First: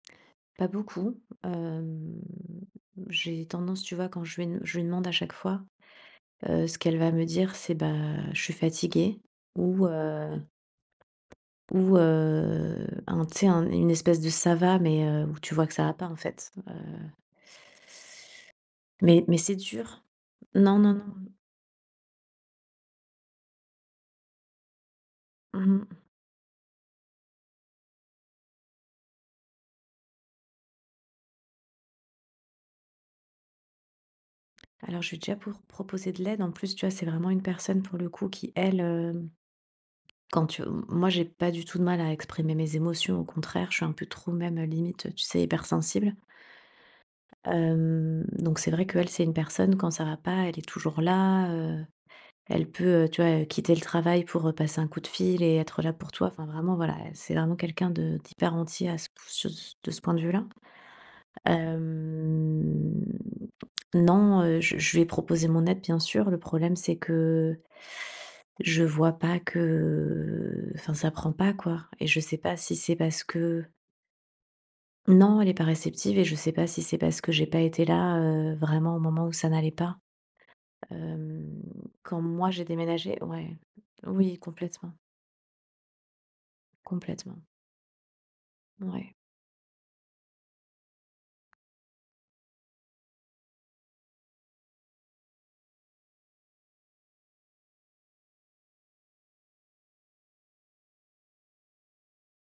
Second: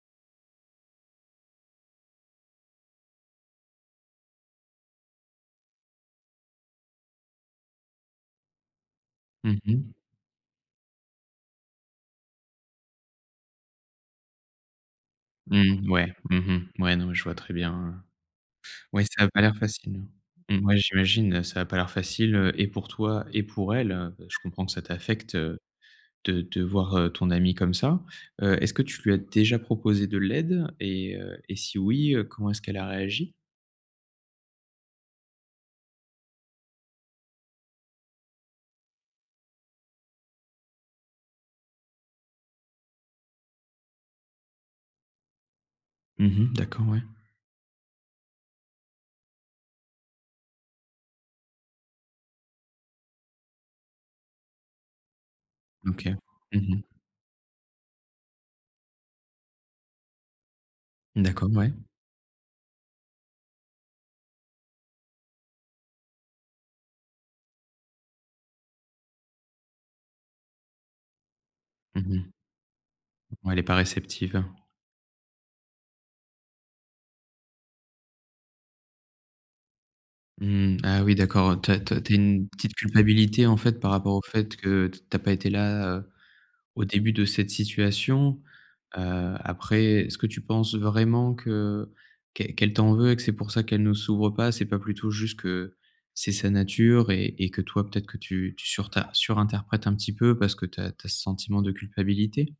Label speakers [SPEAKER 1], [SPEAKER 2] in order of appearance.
[SPEAKER 1] Pas beaucoup, hem, j'ai tendance, tu vois, quand je vais je lui demande à chaque fois, heu, ce qu'elle va me dire, c'est ben: «Je suis fatiguée»
[SPEAKER 2] Mmh
[SPEAKER 1] ou,
[SPEAKER 2] mh.
[SPEAKER 1] heu ou, heu, un tu sais, un une espèce de «ça va», mais heu, où tu vois que ça
[SPEAKER 2] Mmh,
[SPEAKER 1] va pas,
[SPEAKER 2] ouais.
[SPEAKER 1] en
[SPEAKER 2] Mmh
[SPEAKER 1] fait,
[SPEAKER 2] mh,
[SPEAKER 1] heu
[SPEAKER 2] ouais, non, mais je vois très bien, hein. Ouais,
[SPEAKER 1] mais
[SPEAKER 2] ça a
[SPEAKER 1] mais
[SPEAKER 2] pas
[SPEAKER 1] c'est
[SPEAKER 2] l'air
[SPEAKER 1] dur.
[SPEAKER 2] facile. Mmh,
[SPEAKER 1] Non,
[SPEAKER 2] ouais,
[SPEAKER 1] non, non, non.
[SPEAKER 2] j'imagine, ça a pas l'air facile, heu et pour toi et pour elle. Je comprends que ça t'affecte de
[SPEAKER 1] Mmh mh.
[SPEAKER 2] de voir, heu, ton amie comme ça, heu, est-ce que tu lui as déjà proposé de l'aide et heu et si oui, heu, comment est-ce qu'elle a réagi?
[SPEAKER 1] Alors je lui ai déjà pour proposer de l'aide. En plus, tu vois, c'est vraiment une personne pour le coup qui elle, hem, quand tu m moi, j'ai pas du tout de mal à exprimer mes émotions, au contraire, je suis un peu trop même, heu, limite, tu sais, hypersensible
[SPEAKER 2] Mmh mh, d'accord, ouais.
[SPEAKER 1] hem, donc c'est vrai qu'elle, c'est une personne quand ça va pas, elle est toujours là, heu, elle peut, heu, tu vois, heu, quitter le travail, pour, heu, passer un coup de fil et être
[SPEAKER 2] Mmh,
[SPEAKER 1] là pour
[SPEAKER 2] OK.
[SPEAKER 1] toi. Enfin, vraiment,
[SPEAKER 2] Mmh mh.
[SPEAKER 1] voilà, elle, c'est vraiment quelqu'un de d'hyper entier à ce p sur ce de ce point de vue-là.
[SPEAKER 2] Mmh, d'accord, ouais.
[SPEAKER 1] Hem, non, heu, je je lui ai proposé mon aide, bien sûr. Le problème, c'est que je vois pas que, heu, enfin ça prend pas, quoi.
[SPEAKER 2] Mmh
[SPEAKER 1] Et je
[SPEAKER 2] mh.
[SPEAKER 1] sais pas si c'est parce
[SPEAKER 2] Ouais, elle est
[SPEAKER 1] que
[SPEAKER 2] pas réceptive.
[SPEAKER 1] Non, elle est pas réceptive et je sais pas si c'est parce que j'ai pas été là, heu, vraiment au moment où ça n'allait pas.
[SPEAKER 2] Mmh, ah oui d'accord,
[SPEAKER 1] Hem,
[SPEAKER 2] heu, tu as tu as tu as
[SPEAKER 1] quand
[SPEAKER 2] une
[SPEAKER 1] moi j'ai
[SPEAKER 2] petite
[SPEAKER 1] déménagé
[SPEAKER 2] culpabilité,
[SPEAKER 1] ouais.
[SPEAKER 2] en fait, par rapport au
[SPEAKER 1] Oui,
[SPEAKER 2] fait que
[SPEAKER 1] complètement.
[SPEAKER 2] tu as pas été là, heu, au début de
[SPEAKER 1] Complètement.
[SPEAKER 2] cette situation,
[SPEAKER 1] Ouais.
[SPEAKER 2] heu, après, est ce que tu penses vraiment que qu'elle qu'elle t'en veut et que c'est pour ça qu'elle ne s'ouvre pas? C'est pas plutôt juste que c'est sa nature et et que toi peut-être que tu tu surtin surinterprètes un petit peu parce que tu as tu as ce sentiment de culpabilité?